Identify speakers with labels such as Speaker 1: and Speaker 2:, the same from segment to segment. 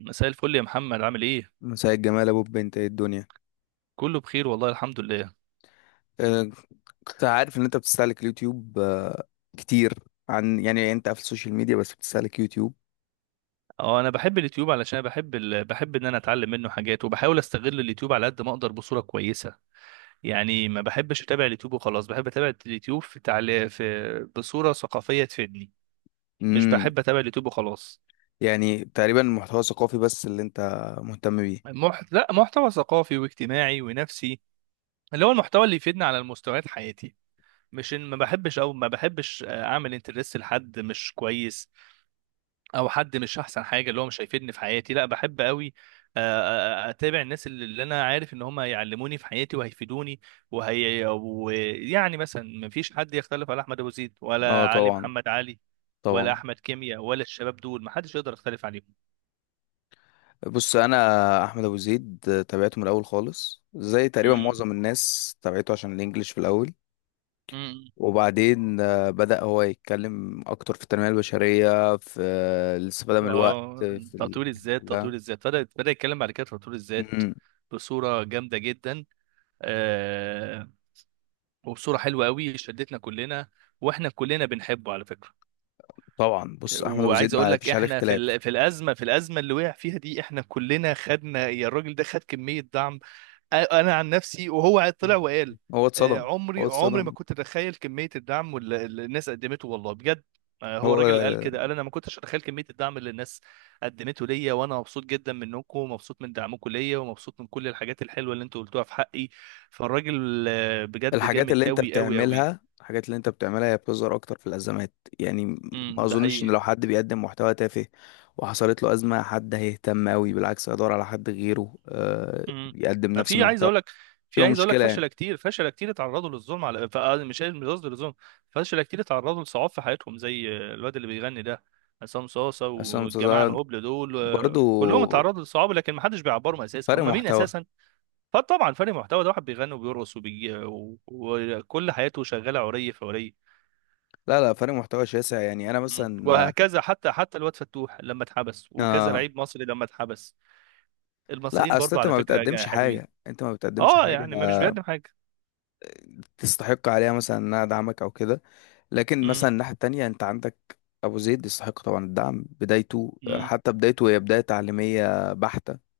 Speaker 1: مساء الفل يا محمد، عامل ايه؟
Speaker 2: مساء الجمال ابو بنت، ايه الدنيا؟
Speaker 1: كله بخير والله، الحمد لله.
Speaker 2: أه. كنت عارف ان انت بتستهلك اليوتيوب كتير. عن يعني انت في السوشيال ميديا بس بتستهلك يوتيوب؟
Speaker 1: اه، انا بحب اليوتيوب علشان بحب ان انا اتعلم منه حاجات وبحاول استغل اليوتيوب على قد ما اقدر بصوره كويسه. يعني ما بحبش اتابع اليوتيوب وخلاص، بحب اتابع اليوتيوب في بصوره ثقافيه تفيدني. مش
Speaker 2: امم.
Speaker 1: بحب اتابع اليوتيوب وخلاص.
Speaker 2: يعني تقريبا المحتوى الثقافي بس اللي انت مهتم بيه؟
Speaker 1: لا، محتوى ثقافي واجتماعي ونفسي، اللي هو المحتوى اللي يفيدني على المستويات حياتي. مش إن ما بحبش اعمل انترست لحد مش كويس او حد مش احسن حاجه اللي هو مش هيفيدني في حياتي. لا، بحب قوي اتابع الناس اللي انا عارف ان هم هيعلموني في حياتي وهيفيدوني. وهي ويعني مثلا، ما فيش حد يختلف على احمد ابو زيد،
Speaker 2: اه
Speaker 1: ولا علي
Speaker 2: طبعا،
Speaker 1: محمد علي، ولا
Speaker 2: طبعا.
Speaker 1: احمد كيمياء، ولا الشباب دول ما حدش يقدر يختلف عليهم.
Speaker 2: بص انا احمد ابو زيد تابعته من الاول خالص، زي تقريبا
Speaker 1: مم.
Speaker 2: معظم الناس تابعته عشان الانجليش في الاول.
Speaker 1: مم.
Speaker 2: وبعدين بدأ هو يتكلم اكتر في التنمية البشرية، في الاستفادة من الوقت
Speaker 1: اه،
Speaker 2: في
Speaker 1: تطوير
Speaker 2: الحاجات دي
Speaker 1: الذات
Speaker 2: كلها.
Speaker 1: تطوير الذات، بدأ يتكلم بعد كده في تطوير الذات
Speaker 2: مم.
Speaker 1: بصورة جامدة جدا. آه وبصورة حلوة قوي شدتنا كلنا، واحنا كلنا بنحبه على فكرة.
Speaker 2: طبعا، بص احمد ابو زيد
Speaker 1: وعايز اقول
Speaker 2: ما
Speaker 1: لك
Speaker 2: فيش عليه
Speaker 1: احنا في
Speaker 2: اختلاف.
Speaker 1: ال- في الازمه في الازمه اللي وقع فيها دي، احنا كلنا خدنا، يا الراجل ده خد كميه دعم. انا عن نفسي، وهو طلع وقال:
Speaker 2: هو اتصدم،
Speaker 1: عمري
Speaker 2: هو
Speaker 1: عمري ما
Speaker 2: اتصدم.
Speaker 1: كنت اتخيل كميه الدعم واللي الناس قدمته، والله بجد. هو راجل قال
Speaker 2: هو
Speaker 1: كده، قال: انا ما كنتش اتخيل كميه الدعم اللي الناس قدمته ليا، وانا مبسوط جدا منكم، ومبسوط من دعمكم ليا، ومبسوط من كل الحاجات الحلوه اللي انتوا قلتوها في حقي. فالراجل بجد
Speaker 2: الحاجات
Speaker 1: جامد
Speaker 2: اللي انت
Speaker 1: قوي قوي قوي.
Speaker 2: بتعملها، هي بتظهر اكتر في الازمات. يعني ما
Speaker 1: امم، ده
Speaker 2: اظنش ان
Speaker 1: حقيقي.
Speaker 2: لو حد بيقدم محتوى تافه وحصلت له ازمه حد هيهتم قوي، بالعكس هيدور على حد غيره
Speaker 1: امم،
Speaker 2: يقدم نفس
Speaker 1: في عايز
Speaker 2: المحتوى.
Speaker 1: اقول لك في
Speaker 2: شو
Speaker 1: عايز اقول لك
Speaker 2: مشكله
Speaker 1: فشله
Speaker 2: يعني؟
Speaker 1: كتير، فشله كتير اتعرضوا للظلم، على مش قصدي للظلم، فشله كتير اتعرضوا لصعاب في حياتهم، زي الواد اللي بيغني ده، عصام صاصه
Speaker 2: عشان
Speaker 1: والجماعه
Speaker 2: مسلسلات،
Speaker 1: الهبل دول
Speaker 2: برضو
Speaker 1: كلهم اتعرضوا لصعاب، لكن ما حدش بيعبرهم اساسا،
Speaker 2: فرق
Speaker 1: هم مين
Speaker 2: محتوى.
Speaker 1: اساسا؟ فطبعا فرق محتوى، ده واحد بيغني وبيرقص وبيجي وكل حياته شغاله عري في عري.
Speaker 2: لا لا، فرق محتوى شاسع، يعني انا
Speaker 1: مم.
Speaker 2: مثلا
Speaker 1: وهكذا، حتى الواد فتوح لما اتحبس، وكذا
Speaker 2: آه
Speaker 1: لعيب مصري لما اتحبس. المصريين
Speaker 2: لا، اصل
Speaker 1: برضو على فكره حلوين.
Speaker 2: انت ما بتقدمش
Speaker 1: اه
Speaker 2: حاجه
Speaker 1: يعني ما مش بيقدم حاجه.
Speaker 2: تستحق عليها، مثلا ان انا ادعمك او كده. لكن مثلا الناحيه التانية، انت عندك ابو زيد يستحق طبعا الدعم، بدايته
Speaker 1: امم.
Speaker 2: حتى بدايته هي بدايه تعليميه بحته،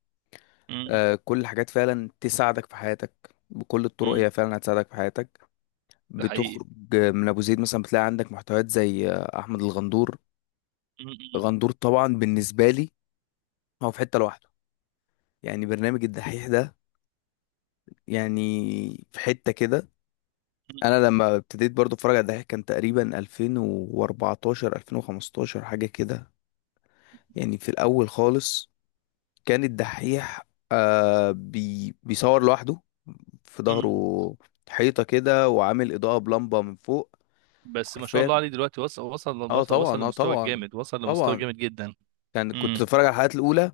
Speaker 1: مم.
Speaker 2: كل الحاجات فعلا تساعدك في حياتك بكل الطرق،
Speaker 1: مم.
Speaker 2: هي فعلا هتساعدك في حياتك.
Speaker 1: ده حقيقي.
Speaker 2: بتخرج من ابو زيد مثلا، بتلاقي عندك محتويات زي احمد الغندور.
Speaker 1: مم.
Speaker 2: غندور طبعا بالنسبه لي هو في حته لوحده، يعني برنامج الدحيح ده، يعني في حته كده.
Speaker 1: مم.
Speaker 2: انا لما ابتديت برضو اتفرج على الدحيح كان تقريبا 2014 2015 حاجه كده. يعني في الاول خالص كان الدحيح آه بي بيصور لوحده، في
Speaker 1: مم.
Speaker 2: ظهره حيطه كده وعامل اضاءه بلمبه من فوق.
Speaker 1: بس ما شاء
Speaker 2: حرفيا.
Speaker 1: الله عليه، دلوقتي وصل وصل
Speaker 2: اه
Speaker 1: وصل وصل
Speaker 2: طبعا، اه
Speaker 1: لمستوى
Speaker 2: طبعا،
Speaker 1: جامد، وصل لمستوى
Speaker 2: طبعا.
Speaker 1: جامد جدا.
Speaker 2: يعني كنت
Speaker 1: امم.
Speaker 2: اتفرج على الحلقات الاولى،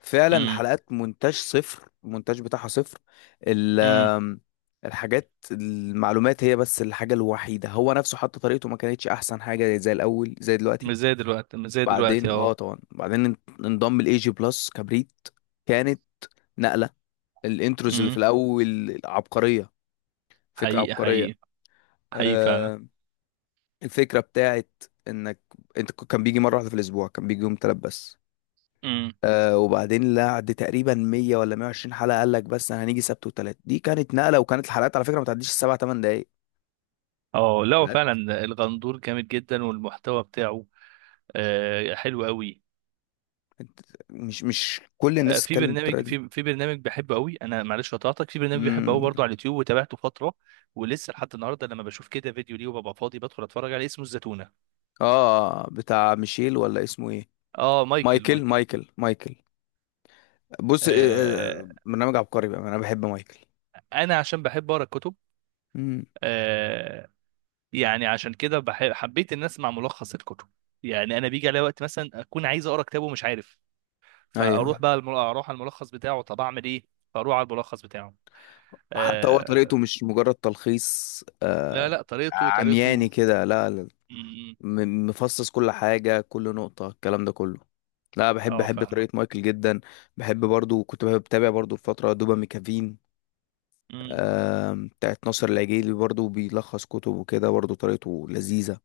Speaker 2: فعلا
Speaker 1: امم.
Speaker 2: الحلقات مونتاج صفر، المونتاج بتاعها صفر. ال-
Speaker 1: امم.
Speaker 2: آم، الحاجات المعلومات هي بس الحاجة الوحيدة، هو نفسه حتى طريقته ما كانتش أحسن حاجة زي الأول زي
Speaker 1: مش
Speaker 2: دلوقتي.
Speaker 1: زي دلوقتي، مش زي دلوقتي،
Speaker 2: بعدين اه
Speaker 1: اه.
Speaker 2: طبعا، بعدين انضم الاي جي بلس كبريت، كانت نقلة. الانتروز اللي في
Speaker 1: امم.
Speaker 2: الأول عبقرية، فكرة
Speaker 1: حقيقي
Speaker 2: عبقرية.
Speaker 1: حقيقي. حقيقي فعلا.
Speaker 2: آه الفكرة بتاعت انك انت كان بيجي مرة واحدة في الأسبوع، كان بيجي يوم تلات بس.
Speaker 1: امم.
Speaker 2: وبعدين لعد تقريبا 100 ولا 120 حلقه قال لك بس انا هنيجي سبت وتلات، دي كانت نقله، وكانت الحلقات على فكره ما تعديش السبع ثمان دقائق
Speaker 1: اه، لا هو
Speaker 2: حلقات.
Speaker 1: فعلا الغندور جامد جدا، والمحتوى بتاعه حلو قوي.
Speaker 2: كانت- مش كل
Speaker 1: آه
Speaker 2: الناس
Speaker 1: في
Speaker 2: بتتكلم بالطريقه
Speaker 1: برنامج
Speaker 2: دي.
Speaker 1: في في برنامج بحبه قوي، انا معلش قطعتك، في برنامج بحبه قوي
Speaker 2: امم.
Speaker 1: برضه على اليوتيوب، وتابعته فتره، ولسه لحد النهارده لما بشوف كده فيديو ليه وببقى فاضي بدخل اتفرج عليه، اسمه الزتونه.
Speaker 2: اه، بتاع ميشيل، ولا اسمه ايه؟
Speaker 1: اه، مايكل
Speaker 2: مايكل،
Speaker 1: مايكل.
Speaker 2: مايكل، مايكل. بص
Speaker 1: آه
Speaker 2: برنامج عبقري بقى، انا بحب مايكل.
Speaker 1: انا عشان بحب اقرا الكتب.
Speaker 2: امم.
Speaker 1: آه يعني عشان كده بحب، حبيت ان اسمع ملخص الكتب. يعني انا بيجي عليا وقت مثلا اكون عايز اقرا كتاب ومش عارف، فاروح
Speaker 2: ايوه.
Speaker 1: بقى اروح على الملخص بتاعه، طب اعمل ايه؟ فاروح على الملخص بتاعه.
Speaker 2: حتى هو طريقته
Speaker 1: آه،
Speaker 2: مش مجرد تلخيص
Speaker 1: لا لا، طريقته
Speaker 2: عمياني
Speaker 1: طريقته.
Speaker 2: كده، لا لا.
Speaker 1: م- م.
Speaker 2: مفصص كل حاجة، كل نقطة، الكلام ده كله. لا بحب،
Speaker 1: اه، فاهمه.
Speaker 2: طريقة مايكل جدا. بحب برضو، كنت بتابع برضو الفترة دوبا ميكافين،
Speaker 1: م.
Speaker 2: بتاعت ناصر العجيلي، برضو بيلخص كتب وكده، برضو طريقته لذيذة.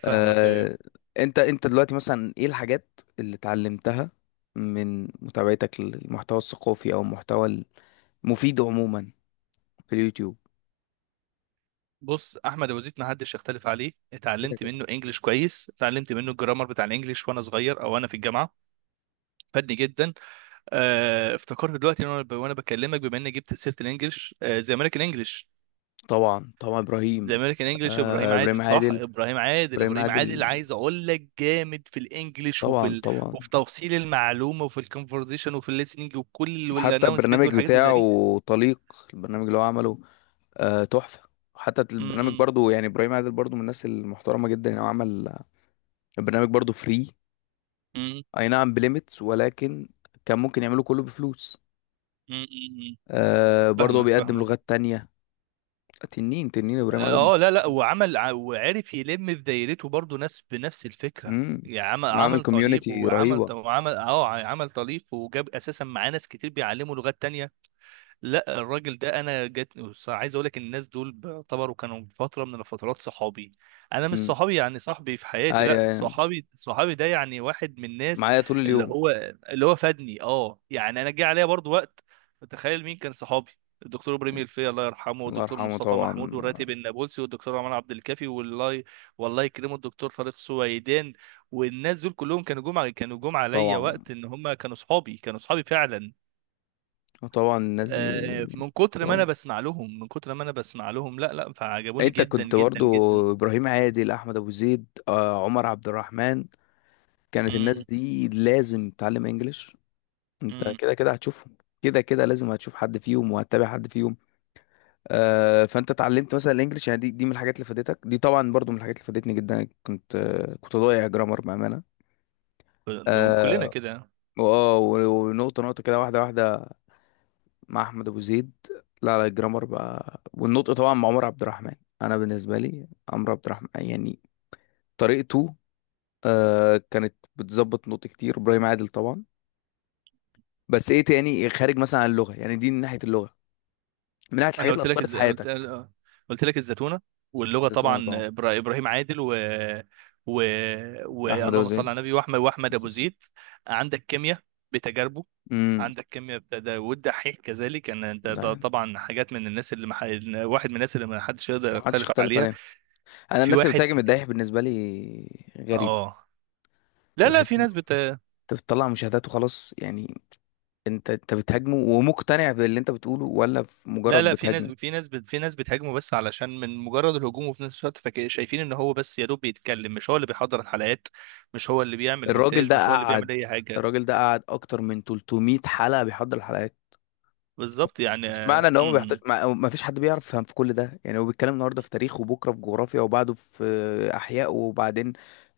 Speaker 1: فاهمك، ايوه.
Speaker 2: آه، انت دلوقتي مثلا ايه الحاجات اللي اتعلمتها من متابعتك للمحتوى الثقافي او المحتوى المفيد عموما في اليوتيوب؟
Speaker 1: بص، احمد ابو زيد ما حدش يختلف عليه،
Speaker 2: كده
Speaker 1: اتعلمت
Speaker 2: كده
Speaker 1: منه انجليش كويس، اتعلمت منه الجرامر بتاع الانجليش وانا صغير او وانا في الجامعه، فادني جدا. افتكرت دلوقتي وانا وأنا بكلمك بما اني جبت سيره الانجليش، زي امريكان انجليش.
Speaker 2: طبعا، طبعا ابراهيم،
Speaker 1: زي امريكان انجليش ابراهيم
Speaker 2: ابراهيم
Speaker 1: عادل، صح،
Speaker 2: عادل،
Speaker 1: ابراهيم عادل،
Speaker 2: ابراهيم
Speaker 1: ابراهيم عادل
Speaker 2: عادل،
Speaker 1: عايز اقول لك جامد في الانجليش،
Speaker 2: طبعا طبعا.
Speaker 1: وفي توصيل المعلومه، وفي الكونفرزيشن، وفي الليسننج، وكل،
Speaker 2: حتى
Speaker 1: والانونسمنت
Speaker 2: البرنامج
Speaker 1: والحاجات اللي زي
Speaker 2: بتاعه
Speaker 1: دي.
Speaker 2: طليق، البرنامج اللي هو عمله تحفة. حتى
Speaker 1: م-
Speaker 2: البرنامج
Speaker 1: م-
Speaker 2: برضو، يعني إبراهيم عادل برضو من الناس المحترمة جدا، يعني هو عمل البرنامج برضو فري،
Speaker 1: م-
Speaker 2: أي نعم بليميتس، ولكن كان ممكن يعمله كله بفلوس.
Speaker 1: م- م- م.
Speaker 2: برضو هو
Speaker 1: فاهمك
Speaker 2: بيقدم
Speaker 1: فاهمك.
Speaker 2: لغات تانية. تنين تنين إبراهيم عادل.
Speaker 1: اه، لا لا، وعمل وعرف يلم في دايرته برضه ناس بنفس الفكره.
Speaker 2: امم.
Speaker 1: يعني عمل
Speaker 2: عامل
Speaker 1: عمل طليق
Speaker 2: كوميونتي
Speaker 1: وعمل
Speaker 2: رهيبة.
Speaker 1: وعمل اه عمل طليق وجاب اساسا معاه ناس كتير بيعلموا لغات تانية. لا، الراجل ده انا جت، بص، عايز اقول لك الناس دول بيعتبروا كانوا فتره من الفترات صحابي. انا مش
Speaker 2: امم.
Speaker 1: صحابي يعني صاحبي في حياتي،
Speaker 2: أيوة
Speaker 1: لا
Speaker 2: أيوة.
Speaker 1: صحابي، صحابي ده يعني واحد من الناس
Speaker 2: معايا طول
Speaker 1: اللي
Speaker 2: اليوم.
Speaker 1: هو اللي هو فادني. اه يعني انا جه عليا برضو وقت، تخيل مين كان صحابي؟ الدكتور ابراهيم الفقي الله يرحمه،
Speaker 2: الله
Speaker 1: والدكتور
Speaker 2: يرحمه
Speaker 1: مصطفى محمود،
Speaker 2: طبعا.
Speaker 1: والراتب النابلسي، والدكتور عمر عبد الكافي، والله، والله يكرمه، الدكتور طارق سويدان. والناس دول كلهم كانوا جم كانوا جم عليا
Speaker 2: طبعا،
Speaker 1: وقت ان هم كانوا صحابي، كانوا صحابي فعلا.
Speaker 2: طبعا الناس دي.
Speaker 1: من كتر ما انا بسمع لهم، من كتر ما انا بسمع لهم، لا لا، فعجبوني
Speaker 2: انت
Speaker 1: جدا
Speaker 2: كنت
Speaker 1: جدا جدا.
Speaker 2: برضو ابراهيم عادل، احمد ابو زيد، عمر عبد الرحمن. كانت الناس
Speaker 1: امم.
Speaker 2: دي لازم تتعلم انجليش. انت
Speaker 1: امم.
Speaker 2: كده كده هتشوفهم، كده كده لازم هتشوف حد فيهم وهتتابع حد فيهم. فانت اتعلمت مثلا الانجليش، يعني دي من الحاجات اللي فادتك، دي طبعا برضو من الحاجات اللي فادتني جدا. كنت ضايع جرامر بامانه.
Speaker 1: ده كلنا
Speaker 2: اه.
Speaker 1: كده.
Speaker 2: ونقطه نقطه كده، واحده واحده، مع احمد ابو زيد. لا لا، الجرامر بقى والنطق طبعا مع عمر عبد الرحمن. انا بالنسبه لي عمرو عبد الرحمن، يعني طريقته كانت بتظبط نقط كتير. ابراهيم عادل طبعا. بس ايه تاني، إيه، خارج مثلا عن اللغه؟ يعني دي من ناحيه اللغه، من ناحيه
Speaker 1: انا
Speaker 2: الحاجات اللي
Speaker 1: قلت لك
Speaker 2: اثرت في
Speaker 1: الز... قلت...
Speaker 2: حياتك.
Speaker 1: قلت لك الزتونه، واللغه
Speaker 2: زيتونه
Speaker 1: طبعا
Speaker 2: طبعا،
Speaker 1: ابراهيم عادل، و,
Speaker 2: احمد ابو
Speaker 1: اللهم صل
Speaker 2: زيد.
Speaker 1: على النبي، واحمد ابو زيد، عندك كيمياء بتجاربه،
Speaker 2: امم.
Speaker 1: عندك كيمياء بتدا، والدحيح كذلك، ان انت
Speaker 2: ده
Speaker 1: ده
Speaker 2: يعني
Speaker 1: طبعا حاجات من الناس واحد من الناس اللي ما حدش يقدر
Speaker 2: ما حدش
Speaker 1: يختلف
Speaker 2: اختلف
Speaker 1: عليها.
Speaker 2: عليهم. انا
Speaker 1: في
Speaker 2: الناس اللي
Speaker 1: واحد،
Speaker 2: بتهاجم الدايح بالنسبه لي غريبه،
Speaker 1: اه لا
Speaker 2: يعني
Speaker 1: لا،
Speaker 2: بحس
Speaker 1: في
Speaker 2: ان انت
Speaker 1: ناس،
Speaker 2: بتطلع مشاهدات وخلاص يعني. انت بتهاجمه ومقتنع باللي انت بتقوله، ولا في
Speaker 1: لا
Speaker 2: مجرد
Speaker 1: لا، في ناس
Speaker 2: بتهاجمه؟
Speaker 1: في ناس في ناس بتهاجمه بس علشان من مجرد الهجوم، وفي نفس الوقت شايفين ان هو بس يا دوب بيتكلم، مش هو اللي بيحضر الحلقات، مش هو اللي بيعمل
Speaker 2: الراجل
Speaker 1: مونتاج،
Speaker 2: ده
Speaker 1: مش هو اللي
Speaker 2: قعد
Speaker 1: بيعمل اي حاجه.
Speaker 2: الراجل ده قعد اكتر من 300 حلقه بيحضر الحلقات.
Speaker 1: بالظبط، يعني
Speaker 2: مش معنى ان هو ما بيحتاج، ما فيش حد بيعرف يفهم في كل ده، يعني هو بيتكلم النهارده في تاريخ وبكره في جغرافيا وبعده في احياء، وبعدين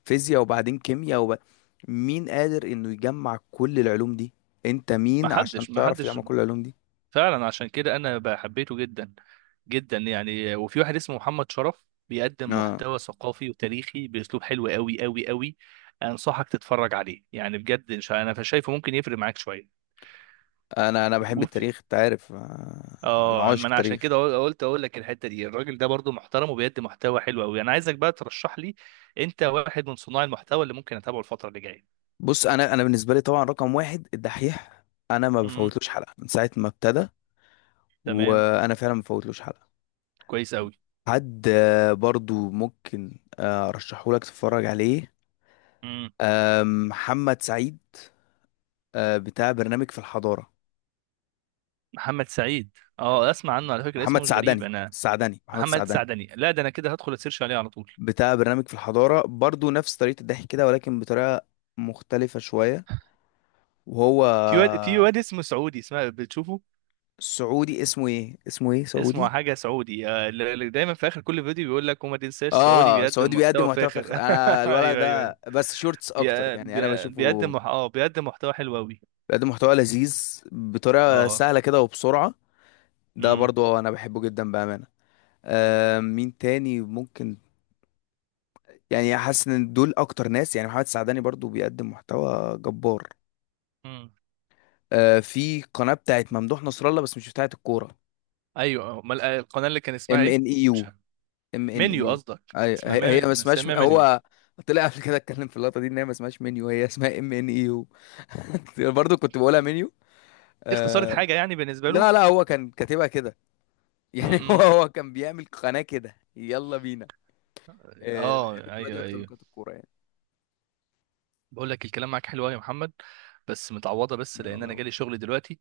Speaker 2: فيزياء وبعدين كيمياء مين قادر انه يجمع كل العلوم دي؟ انت
Speaker 1: ما
Speaker 2: مين
Speaker 1: حدش
Speaker 2: عشان
Speaker 1: ما
Speaker 2: تعرف
Speaker 1: حدش
Speaker 2: تجمع كل العلوم دي؟
Speaker 1: فعلا، عشان كده انا بحبيته جدا جدا. يعني وفي واحد اسمه محمد شرف بيقدم
Speaker 2: اه.
Speaker 1: محتوى ثقافي وتاريخي باسلوب حلو قوي قوي قوي، انصحك تتفرج عليه يعني بجد. انا شايفه ممكن يفرق معاك
Speaker 2: انا بحب
Speaker 1: شويه.
Speaker 2: التاريخ، انت عارف، انا
Speaker 1: اه ما
Speaker 2: عاشق
Speaker 1: انا عشان
Speaker 2: تاريخ.
Speaker 1: كده قلت اقول لك الحته دي، الراجل ده برضو محترم وبيقدم محتوى حلو قوي. انا عايزك بقى ترشح لي، انت واحد من صناع المحتوى اللي ممكن اتابعه الفتره اللي جايه.
Speaker 2: بص انا بالنسبه لي طبعا رقم واحد الدحيح، انا ما
Speaker 1: امم.
Speaker 2: بفوتلوش حلقه من ساعه ما ابتدى،
Speaker 1: تمام،
Speaker 2: وانا فعلا ما بفوتلوش حلقه.
Speaker 1: كويس قوي.
Speaker 2: حد برضو ممكن ارشحه لك تتفرج عليه،
Speaker 1: امم،
Speaker 2: محمد سعيد، بتاع برنامج في الحضارة.
Speaker 1: محمد سعيد. اه، اسمع عنه على فكره،
Speaker 2: محمد
Speaker 1: اسمه مش غريب
Speaker 2: سعدني،
Speaker 1: انا،
Speaker 2: السعدني، محمد
Speaker 1: محمد
Speaker 2: سعدني،
Speaker 1: سعدني، لا ده انا كده هدخل اسيرش عليه على طول.
Speaker 2: بتاع برنامج في الحضارة، برضو نفس طريقة الضحك كده، ولكن بطريقة مختلفة شوية. وهو
Speaker 1: في واد اسمه سعودي، اسمه بتشوفه،
Speaker 2: سعودي، اسمه ايه
Speaker 1: اسمه
Speaker 2: سعودي؟
Speaker 1: حاجه، سعودي، اللي دايما في اخر كل فيديو بيقول لك: وما تنساش سعودي
Speaker 2: اه،
Speaker 1: بيقدم
Speaker 2: سعودي بيقدم
Speaker 1: محتوى
Speaker 2: محتوى
Speaker 1: فاخر.
Speaker 2: فاخر. انا الولد
Speaker 1: ايوه ايوه ايوه.
Speaker 2: ده بس شورتس اكتر،
Speaker 1: بي...
Speaker 2: يعني انا
Speaker 1: بي... بيقدم
Speaker 2: بشوفه،
Speaker 1: مح... اه بيقدم محتوى حلو قوي.
Speaker 2: بيقدم محتوى لذيذ بطريقة
Speaker 1: اه.
Speaker 2: سهلة كده وبسرعة، ده
Speaker 1: امم.
Speaker 2: برضو انا بحبه جدا بأمانة. مين تاني ممكن؟ يعني حاسس ان دول اكتر ناس، يعني محمد السعداني برضو بيقدم محتوى جبار.
Speaker 1: امم.
Speaker 2: في قناة بتاعت ممدوح نصر الله، بس مش بتاعت الكورة.
Speaker 1: ايوه، امال القناه اللي كان اسمها
Speaker 2: ام
Speaker 1: ايه؟
Speaker 2: ان اي
Speaker 1: مش
Speaker 2: يو.
Speaker 1: عارف.
Speaker 2: ام ان اي
Speaker 1: منيو،
Speaker 2: يو،
Speaker 1: قصدك
Speaker 2: هي
Speaker 1: اسمها
Speaker 2: هي ما اسمهاش،
Speaker 1: مسميها منيو.
Speaker 2: هو طلع قبل كده اتكلم في اللقطة دي ان هي ما اسمهاش منيو، هي اسمها ام ان اي يو. برضو كنت بقولها منيو.
Speaker 1: دي اختصارت
Speaker 2: آه
Speaker 1: حاجه يعني بالنسبه له.
Speaker 2: لا لا، هو كان كاتبها كده يعني. هو
Speaker 1: امم.
Speaker 2: هو كان بيعمل قناة كده يلا بينا.
Speaker 1: اه،
Speaker 2: بحب القناة دي
Speaker 1: ايوه،
Speaker 2: اكتر من
Speaker 1: ايوه،
Speaker 2: قناة الكورة يعني.
Speaker 1: بقول لك الكلام معاك حلو أوي يا محمد، بس متعوضه، بس
Speaker 2: من
Speaker 1: لان انا
Speaker 2: الله.
Speaker 1: جالي شغل دلوقتي،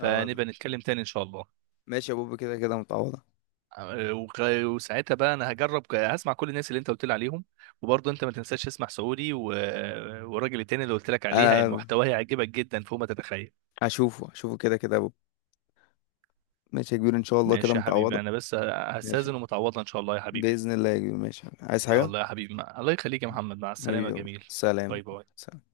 Speaker 2: اه،
Speaker 1: نتكلم تاني ان شاء الله.
Speaker 2: ماشي يا بوب، كده كده متعوضة.
Speaker 1: وساعتها بقى انا هجرب هسمع كل الناس اللي انت قلت لي عليهم، وبرضه انت ما تنساش تسمع سعودي و... والراجل التاني اللي قلت لك عليها
Speaker 2: انا
Speaker 1: محتواه هيعجبك جدا فوق ما تتخيل.
Speaker 2: هشوفه هشوفه كده كده يا بوب. ماشي يا كبير، ان شاء الله كده
Speaker 1: ماشي يا
Speaker 2: متعوضة.
Speaker 1: حبيبي، انا بس
Speaker 2: ماشي،
Speaker 1: هستاذن، ومتعوضه ان شاء الله يا حبيبي.
Speaker 2: باذن الله يا كبير. ماشي، عايز
Speaker 1: يا
Speaker 2: حاجة؟
Speaker 1: الله يا حبيبي، الله يخليك يا محمد، مع
Speaker 2: حبيبي
Speaker 1: السلامه،
Speaker 2: يا بوب.
Speaker 1: جميل.
Speaker 2: سلام.
Speaker 1: باي باي.
Speaker 2: سلام.